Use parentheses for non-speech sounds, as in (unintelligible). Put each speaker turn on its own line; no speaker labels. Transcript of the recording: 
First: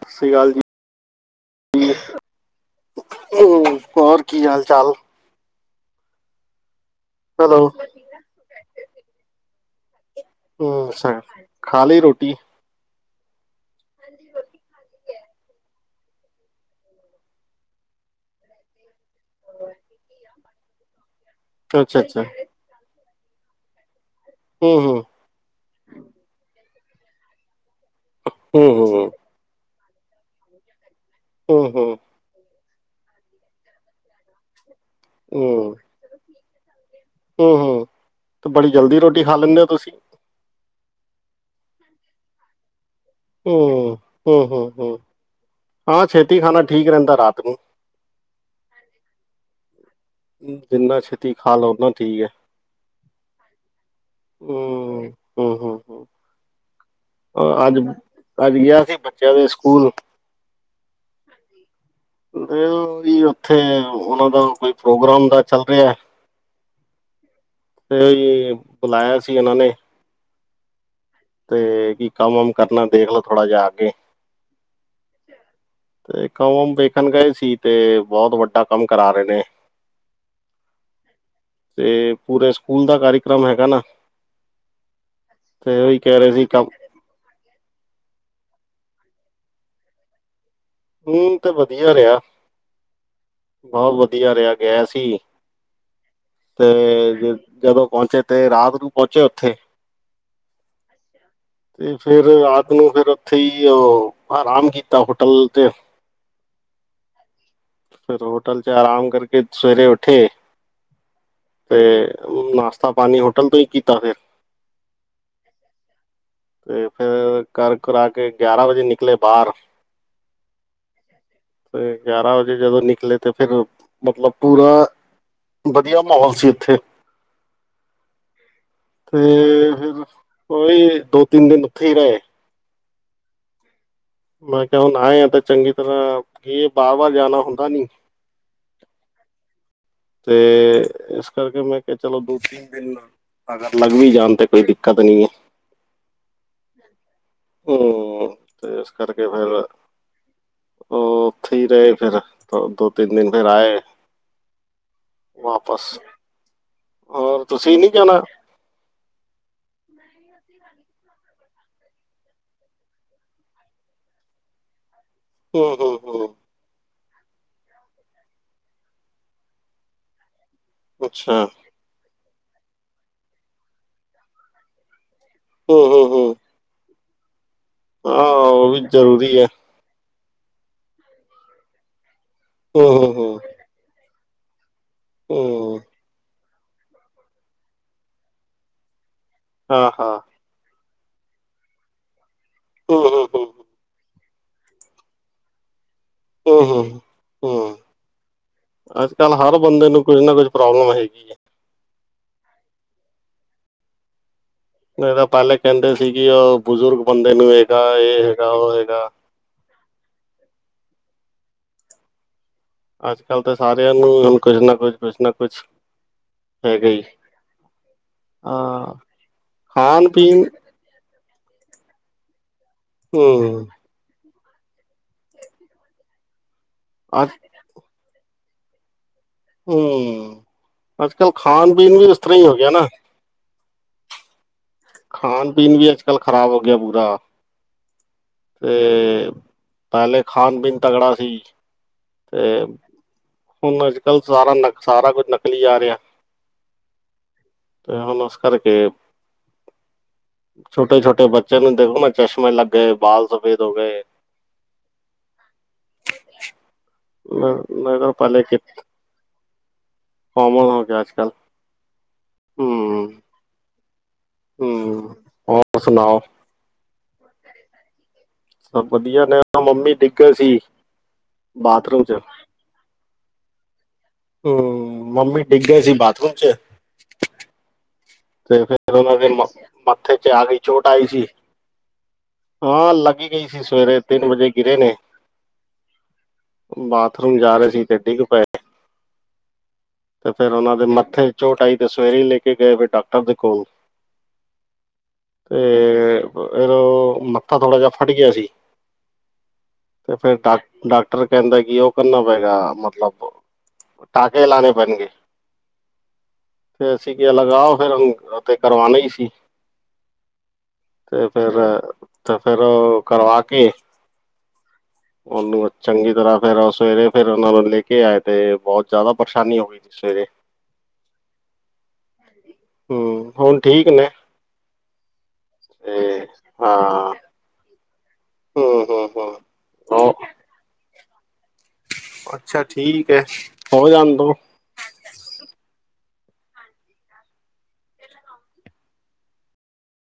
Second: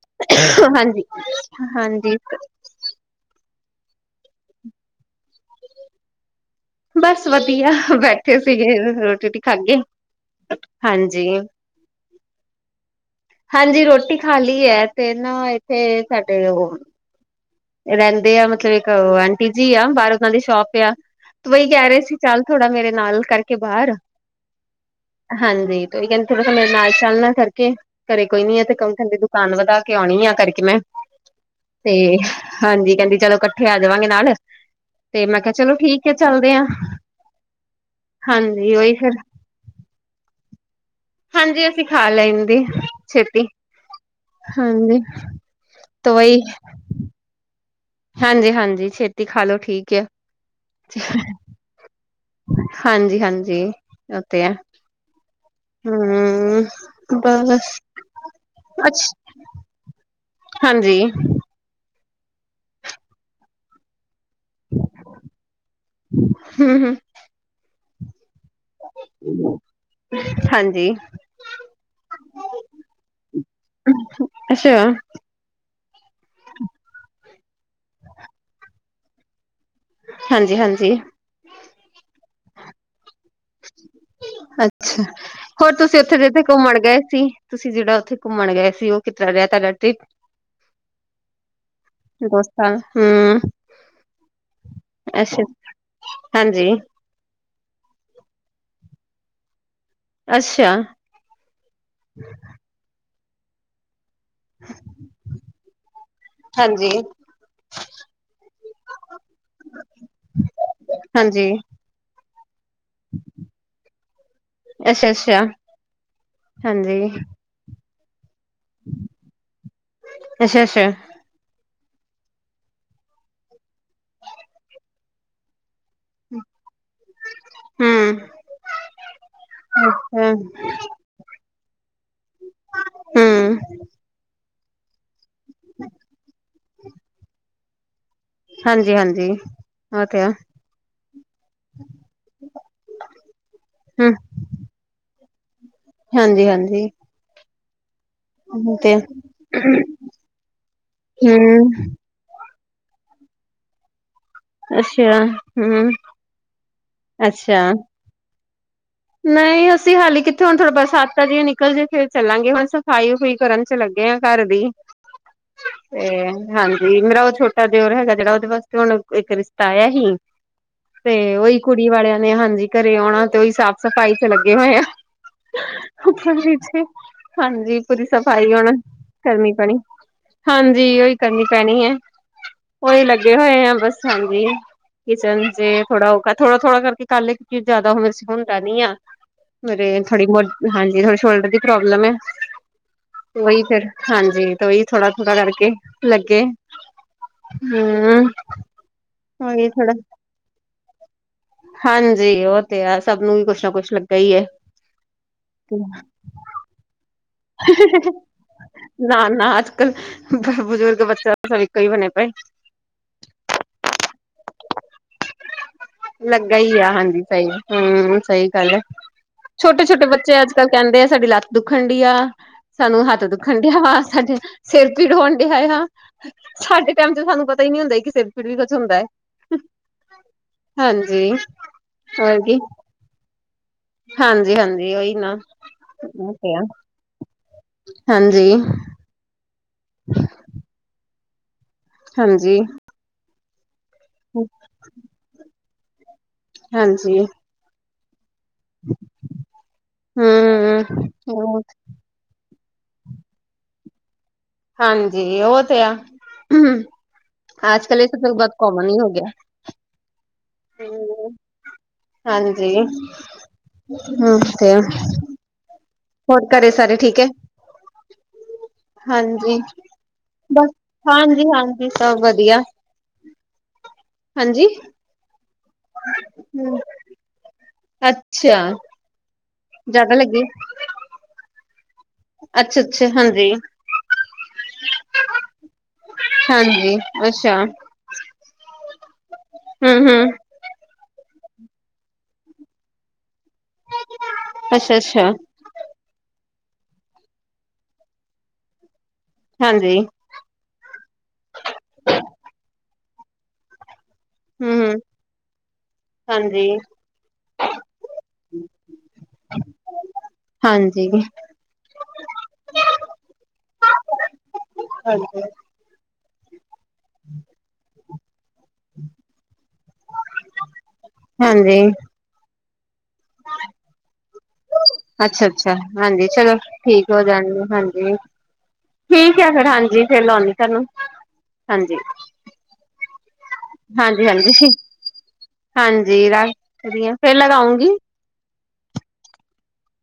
ਹ
ਹਾਂਜੀ, ਹਾਂਜੀ।
ਓਅ ਹੋਰ ਕੀ ਹਾਲ-ਚਾਲ?
ਬਸ
ਹੈਲੋ
ਵਧੀਆ ਬੈਠੇ ਸੀਗੇ ਰੋਟੀ-ਰੁਟੀ ਖਾਗੇ।
ਹੂੰ ਅੱਛਾ, ਖਾ ਲਈ ਰੋਟੀ?
ਹਾਂਜੀ ਰੋਟੀ ਖਾਲੀ ਐ ਤੇਨ ਵਜ ਕੇ ਸਾਡੇ ਓਹ ਰੈਂਦੇ ਆ ਮਤਲਬ ਏਕ ਆਂਟੀ ਜੀ ਆ ਬਾਰ ਓਨਾਂ ਦੀ ਸ਼ੋਪ ਆ ਤੋ ਵਹੀ ਕੈ
ਅੱਛਾ
ਰਹੇ ਸੀ
ਅੱਛਾ
ਚੱਲ
ਹੂੰ
ਥੋੜਾ ਮੇਰੇ ਨਾਲ ਕਰਕੇ ਬਾਰ
ਹੂੰ-ਹੂੰ।
ਹਾਂਜੀ ਤੇ ਓਹੀ ਕੈਂਦੇ ਥੋੜਾ ਮੇਰੇ ਨਾਲ ਚਾਲ ਨਾਲ ਕਰਕੇ, ਘਰੇ ਕੋਈ ਨੀ
ਹੂੰ
ਤੇ ਕੰਮ ਠੰਦੇ
ਹੂੰ
ਦੁ ਤਾਨੂੰ ਪਤਾ ਕਿਓ ਨੀ ਲਯਾ ਕਰਕੇ ਮੈਂ,
ਹੂੰ
ਤੇ ਹਾਂਜੀ ਕੈਂਦੀ ਚਲੋ ਕੱਠੇ ਆ ਜਾਵਾਂਗੇ ਨਾਲ, ਤੇ ਮੈਂ ਕੈਆ ਚਲੋ ਠੀਕ ਐ ਚੱਲਦੇ ਆ।
ਹੂੰ-ਹੂੰ ਤੇ ਬੜੀ
ਹਾਂਜੀ ਉਹੀ
ਜਲਦੀ
ਫਿਰ
ਰੋਟੀ ਖਾ ਲੈਂਦੇ ਹੋ ਤੁਸੀਂ
ਹਾਂਜੀ ਅਸੀਂ ਖਾ ਲੈਂਦੀ, ਛੇਤੀ
ਹੂੰ ਹੂੰ ਹੂੰ ਹੂੰ
ਹਾਂਜੀ।
ਹਾਂ
ਤਾਂ
ਛੇਤੀ ਖਾਣਾ ਠੀਕ ਰੈਂਦਾ ਰਾਤ ਨੂੰ
ਹਾਂਜੀ-ਹਾਂਜੀ ਛੇਤੀ ਖਾਲੋ ਠੀਕ ਆ।
ਜਿੰਨਾ ਛੇਤੀ ਖਾਲੋ ਓਨਾ ਠੀਕ ਐ।
ਹਾਂਜੀ-ਹਾਂਜੀ, ਓਕੇ
ਹੂੰ ਹੂੰ ਹੂੰ
ਹੂੰ।
ਅ ਅੱਜ, ਅੱਜ ਗਿਆ ਸੀ ਬੱਚਿਆਂ ਦੇ ਸਕੂਲ
ਹਾਂਜੀ।
ਅ ਵੀ ਓਥੇ ਓਨਾਂ ਦਾ ਕੋਈ ਪ੍ਰੋਗਰਾਮ ਦਾ ਚੱਲ ਰੈਯਾ
ਹਮ ਹਮ
ਤੇ ਬੁਲਾਇਆ ਸੀ ਏਨਾਂ ਨੇ
ਹਾਂਜੀ।
ਤੇ ਕੀ ਕੰਮ-ਵਮ ਕਰਨਾ ਪਏਗਾ ਥੋੜਾ ਜੇਆ ਅਆ ਕੇ
ਅੱਛਾ
ਤੇ ਕੰਮ-ਵਮ ਵੇਖਣ ਗਏ ਸੀ ਤੇ ਬੋਤ ਵੱਡਾ ਕੰਮ ਕਰਾ ਰਹੇ ਨੇ
ਹਾਂਜੀ-ਹਾਂਜੀ।
ਤੇ ਪੂਰੇ ਸਕੂਲ ਦਾ ਕਾਰੀਕ੍ਰਮ ਹੈਗਾ ਨਾ, ਫੇਰ ਓਈ
ਜਿੱਥੇ-ਜਿੱਥੇ ਕੁੰਮਣ ਗਏ ਸੀ, ਤੁਸੀਂ ਜਿੜਾ ਓਥੇ ਕੁੰਮਣ ਗਏ ਸੀ ਓਹ ਕਿਸ ਤਰ੍ਹਾਂ ਰੈਯਾ ਤਾੜਾ ਟਰਿਪ
ਹੁਣ ਤੇ ਵਧੀਆ ਰੈਯਾ।
(unintelligible) ਹੂੰ।
ਬੋਤ ਵਧੀਆ ਰੈਯਾ ਗਿਆ ਸੀ, ਤੇ
ਹਾਂਜੀ
ਜੇ ਜਦੋਂ ਪੋਚੇ ਤੇ ਰਾਤ ਨੂੰ ਪੋਚੇ ਓਥੇ
ਅੱਛਾ।
ਤੇ ਫਿਰ ਰਾਤ ਨੂੰ ਫੇਰ ਓਥੇ ਈ ਓਹ ਆਰਾਮ ਕੀਤਾ ਹੋਟਲ ਤੇ
ਹਾਂਜੀ।
ਫਿਰ ਹੋਟਲ ਚ ਆਰਾਮ ਕਰਕੇ ਸਵੇਰੇ ਉਠੇ।
ਹਾਂਜੀ
ਤੇ ਨਾਸ਼ਤਾ-ਪਾਣੀ ਹੋਟਲ ਤੋਂ ਈ ਕੀਤਾ ਫੇਰ।
ਅੱਸਾ਼, ਅੱਸਾ਼।
ਤੇ ਫੇਰ ਕਰ ਕਰਾ ਕੇ ਗਿਆਰਾਂ ਵਜੇ ਨਿਕਲੇ ਬਾਰ।
ਅੱਛਾ ਅੱਛਾ
ਫੇਰ ਗਿਆਰਾਂ ਵਜੇ ਜਦੋਂ ਨਿਕਲੇ ਤੇ ਫਿਰ ਮਤਲਬ ਪੂਰਾ ਵਧੀਆ ਮਹੌਲ ਸੀ ਉਥੇ।
ਹਮ
ਤੇ ਫਿਰ
ਅੱਛਾ
ਓਹੀ ਦੋ-ਤਿੰਨ ਦਿਨ ਉੱਥੇ ਈ ਰਏ।
ਹੂੰ।
ਮੈਂ ਕਿਆ ਹੁਣ ਆਏਆ ਤੇ ਚੰਗੀ ਤਰ੍ਹਾਂ, ਕੀ ਬਾਰ-ਬਾਰ ਜਾਣਾ ਹੁੰਦਾ ਨੀ।
ਹਾਂਜੀ, ਹਾਂਜੀ। ਉਹ ਆ
ਤੇ ਏਸ ਕਰਕੇ ਮੈਂ ਕਿਆ ਚਲੋ ਦੋ-ਤਿੰਨ ਦਿਨ ਲਾ ਅਗਰ ਲੱਗ
ਹਮ
ਵੀ ਜਾਣ ਤੇ ਕੋਈ ਦਿੱਕਤ ਨੀ ਐ।
ਹਾਂਜੀ, ਹਾਂਜੀ।
ਹੂੰ, ਤੇ ਇਸ ਕਰਕੇ ਫੇਰ ਓਹ ਓਥੇ ਈ
ਹੂੰ
ਰਏ ਫੇਰ। ਦੋ-ਤਿੰਨ ਦਿਨ ਫੇਰ ਆਏ
ਅੱਛਾ ਹੂੰ
ਵਾਪਸ ਹੋਰ ਤੁਸੀਂ ਨੀ ਜਾਣਾ?
ਨਹੀਂ, ਅਸੀਂ ਹਾਲੀ ਕਿੱਥੇ ਹੁਣ ਥੋੜਾ ਬਰਸਾਤਾਂ ਜਿ ਨਿਕਲ ਜੇ ਫੇਰ ਚਲਾਂਗੀ ਹੁਣ ਸਫ਼ਾਈ ਵੁਫਈ ਕਰਨ ਚ ਲੱਗੇ ਆ ਘਰ ਦੀ।
ਹੂੰ ਹੂੰ
ਤੇ
ਹੂੰ
ਹਾਂਜੀ, ਮੇਰਾ ਓਹ ਛੋਟਾ ਦਿਓਰ ਹੈਗਾ ਜੇੜਾ, ਓਹਦੇ ਵਾਸਤੇ ਹੁਣ ਇੱਕ ਰਿਸ਼ਤਾ ਆਯਾ ਹੀ। ਤੇ
ਅੱਛਾ
ਓਹੀ ਕੁੜੀ ਵਾਲਿਆਂ ਨੇ ਹਾਂਜੀ ਘਰੇ ਔਣਾ ਤੇ ਓਹੀ ਸਾਫ਼-ਸਫ਼ਾਈ ਚ ਲੱਗੇ ਹੋਏ ਆ।
ਹੂੰ ਹੂੰ ਹੂੰ
ਉਪਰ-ਨੀਚੇ, ਹਾਜੀ। ਪੂਰੀ
ਹਾਂ
ਸਫ਼ਾਈ
ਉਹ
ਓਣਾ
ਵੀ ਜ਼ਰੂਰੀ ਹੈ
ਕਰਨੀ ਪੈਣੀ। ਹਾਂਜੀ, ਓਹੀ ਕਰਨੀ ਪੈਣੀ ਏ, ਓਹੀ ਲੱਗੇ
ਹਾਂ
ਹੋਏ ਆ ਬਸ ਹਾਂਜੀ। ਕਿਚਨ ਚੇ ਥੋੜ੍ਹਾ ਓਹ ਕ ਥੋੜਾ-ਥੋੜਾ ਕਰਕੇ ਕਰ ਲੇ ਕਿਉਂਕਿ ਜੈਦਾ ਮੇਰੇ ਸੇ ਹੁੰਦਾ ਨੀ ਆ। ਮੇਰੇ
ਹਾਂ
ਥੋੜੀ ਮੋਡ ਹਾਂਜੀ ਥੋੜੀ ਸ਼ੋਲਡਰ ਦੀ ਪ੍ਰੋਬਲਮ ਐ। ਓਈ ਫੇਰ ਹਾਂਜੀ, ਤੋ ਓਈ ਥੋੜਾ-ਥੋੜ੍ਹਾ ਕਰਕੇ ਲੱਗੇ। ਹੂੰ,
ਅੱਜ ਕੱਲ੍ਹ ਹਰ
ਓਈ
ਬੰਦੇ
ਥੋੜਾ
ਨੂੰ ਕੁਝ ਨਾ ਕੁਝ ਪ੍ਰੋਬਲਮ ਹੈਗੀ ਏ।
ਹਾਂਜੀ, ਓਹ ਤੇ ਐ। ਸਭ ਨੂੰ ਵੀ ਕੁਛ ਨਾ ਕੁਛ ਲੱਗਾ ਈ ਏ।
ਨਹੀਂ ਤਾਂ ਪਾਲੇ ਕੈੰਦੇ ਸੀਗੀ ਓਹ ਬਜ਼ੁਰਗ ਬੰਦੇ ਨੂੰ ਹੇਗਾ ਏਹ ਹੇਗਾ, ਓਹ ਹੈਗਾ।
ਅਨਾਥ ਕਲ ਬੁਜ਼ੁਰਗ ਬੱਚਾ ਸਭ ਇੱਕੋ ਈ ਬਣੇ ਪਏ।
ਅੱਜ-ਕੱਲ੍ਹ ਤੇ ਸਾਰਿਆਂ ਨੂੰ ਹੁਣ ਕੁਝ ਨਾ ਕੁਝ, ਕੁਛ ਨਾ ਕੁਛ
ਲੱਗਾ ਈ ਐ,
ਹੈਗਾ ਹੀ
ਹਾਂਜੀ ਸਹੀ ਐ। ਹੂੰ, ਸਹੀ ਗੱਲ ਐ।
ਹਾਂ
ਛੋਟੇ-ਛੋਟੇ
ਖਾਣ
ਬੱਚੇ
ਪੀਣ
ਅੱਜ-ਕੱਲ ਕੈੰਦੇ ਐ ਸਾਡੀ ਲੱਤ ਦੁੱਖਣ ਡੀ ਆ। ਸਾਨੂੰ ਹੱਥ
ਹਮ
ਦੁੱਖਣ ਡਿਆ ਵਾ। ਸਾਡੇ ਸੇਰ ਪੀੜ ਹੋਣ ਡੇਆ ਆ। ਸਾਡੇ ਟੈਮ ਚ
ਅੱਜ
ਸਾਨੂੰ ਪਤਾ ਈ ਨੀ ਹੁੰਦਾ ਹੀ ਕਿ ਸੇਰ ਪੀੜ ਵੀ ਕੁਛ ਹੁੰਦਾ ਏ।
ਹੂੰ, ਅੱਜ-ਕੱਲ ਖਾਣ-ਪੀਣ ਵੀ ਉਸ ਤਰ੍ਹਾਂ
ਹੋਰ
ਈ ਹੋ
ਕੀ
ਗਿਆ ਨਾ।
ਹਾਂਜੀ, ਹਾਂਜੀ। ਉਹੀ ਨਾ
ਖਾਣ-ਪੀਣ ਵੀ ਅੱਜ-ਕੱਲ੍ਹ ਖ਼ਰਾਬ
ਹਾਂਜੀ
ਹੋ ਗਿਐ ਪੂਰਾ।
ਹਾਂਜੀ
ਤੇ, ਪੈਲੇ ਖਾਣ-ਪੀਣ ਤਗੜਾ ਸੀ।
ਹਾਂਜੀ।
ਤੇ ਹੁਣ ਅੱਜ-ਕੱਲ ਸਾਰਾ ਨ ਸਾਰਾ ਕੁੱਝ ਨਕਲੀ ਆ ਰਿਐ।
ਹਾਂਜੀ।
ਤੇ ਹੋਣ ਓਸ ਕਰ ਕੇ
ਹਮ
ਛੋਟੇ-ਛੋਟੇ ਬੱਚੇ
ਹਮ
ਨੂੰ ਦੇਖੋ ਨਾ ਚਸ਼ਮੇ ਲੱਗ ਗਏ, ਬਾਲ ਸਫੇਦ ਹੋ ਗਏ।
ਹਾਂਜੀ ਓ ਤੇ ਆ,
ਮੈਂ ਮੈਂ
ਅੱਜ-ਕਲ ਏ
ਕਿਹਾ
ਤਾਂ ਫਿਰ
ਪਹਿਲੇ
ਬੋਤ
ਕਿ
ਈ ਕੋਮਨ ਈ ਹੋ ਗੇਆ।
ਕਾਮਨ ਹੋ ਗਿਆ ਅੱਜ ਕੱਲ੍ਹ
ਹੂੰ, ਹਾਂਜੀ।
ਹੂੰ ਹੂੰ
(unintelligible)
ਹੋਰ ਸੁਣਾਓ
ਹੋਰ ਘਰੇ ਸਾਰੇ ਠੀਕ ਐ?
ਸਬ ਵਦੀਆ ਨੇ ਮੰਮੀ ਡਿੱਗੇ ਸੀ,
ਬਸ ਹਾਂਜੀ ਹਾਂਜੀ
ਬਾਥਰੂਮ 'ਚ
ਸਭ ਵਧੀਆ ਹਾਂਜੀ
ਹੂੰ, ਮਮੀ ਡਿੱਗ ਗੇ ਸੀ ਬਾਥਰੂਮ 'ਚ
ਹੂੰ, ਅੱਛਾ।
ਤੇ ਫੇਰ ਓਨਾ ਦੇ ਮ,
ਜ਼ਿਆਦਾ
ਮੱਥੇ ਚ
ਲੱਗੀ,
ਆ ਗਈ ਚੋਟ ਆਈ ਸੀ ਹਾਂ,
ਅੱਛਾ-ਅੱਛਾ,
ਲੱਗ ਗੀ ਗਈ ਸੀ ਸਵੇਰੇ ਤਿੰਨ ਵਜੇ ਗਿਰੇ ਨੇ
ਹਾਂਜੀ-ਹਾਂਜੀ,
ਬਾਥਰੂਮ
ਅੱਛਾ।
ਜਾ ਰੇ ਸੀ ਤੇ ਡਿੱਗ ਪਏ
ਹੂੰ-ਹੂੰ।
ਫੇਰ ਓਨਾਂ ਦੇ ਮੱਥੇ 'ਚ ਚੋਟ ਆਈ ਤੇ ਸਵੇਰੇ ਈ ਲੇਕੇ ਗਏ ਫੇਰ ਡਾਕਟਰ ਦੇ ਕੋਲ
ਅੱਸ਼-ਅੱਸਾ਼।
ਤੇ, ਬ ਅਰ ਮੱਥਾ ਥੋੜਾ ਜਾ ਫੱਟ ਗੇਆ ਸੀ।
ਹਾਂਜੀ।
ਤੇ ਫੇਰ ਡਾ ਡਾਕਟਰ ਕੈਂਦਾ ਕਿ ਓ ਕਰਨਾ ਪਏਗਾ ਮਤਲਬ, ਟਾਕੇ ਲ
ਹੂੰ-ਹੂੰ,
ਗਨ ਗੇ।
ਹਾਂਜੀ।
ਤੇ ਅਸੀਂ ਕੇਆ ਲਗਾਓ ਫੇਰ ਹੁਨ ਓਤੇ ਕਰਵਾਨਾ ਈ ਸੀ
ਹਾਂਜੀ,
ਤੇ ਫੇਰ, ਤੇ ਫੇਰ ਓ ਕਰਵਾ ਕੇ
ਹਾਂਜੀ।
ਉਹਨੂੰ ਚੰਗੀ ਤਰਾਂ ਫੇਰ ਓ ਸਵੇਰੇ ਫੇਰ ਓਨਾ ਨੂੰ ਲੇ ਕੇ ਆਏ ਤੇ ਬੋਤ ਜਾਦਾ ਪਰਸ਼ਾਨੀ ਹੋ ਗਈ ਸੀ ਸਵੇਰੇ।
ਹਾਂਜੀ।
ਹੂੰ, ਹੋਨ ਠੀਕ ਨੇ।
ਅੱਛ-ਅੱਛਾ, ਹਾਂਜੀ
ਤੇ
ਚਲੋ
ਹਾਂ
ਠੀਕ ਹੋ ਜਾਨਗੇ ਹਾਂਜੀ।
ਹੂੰ ਹੂੰ ਹੂੰ
ਠੀਕ ਐ ਫੇਰ ਹਾਂਜੀ
ਉਹ
ਫੇਰ ਲੌਨੀ ਤਾਂਨੂੰ, ਹਾਂਜੀ।
ਅੱਛਾ ਠੀਕ ਏ।
ਹਾਂਜੀ-ਹਾਂਜੀ, ਠੀ ਹਾਂਜੀ ਰਾੱਖ ਰੀ ਆਂ ਫੇਰ ਲਗਾਉਂਗੀ।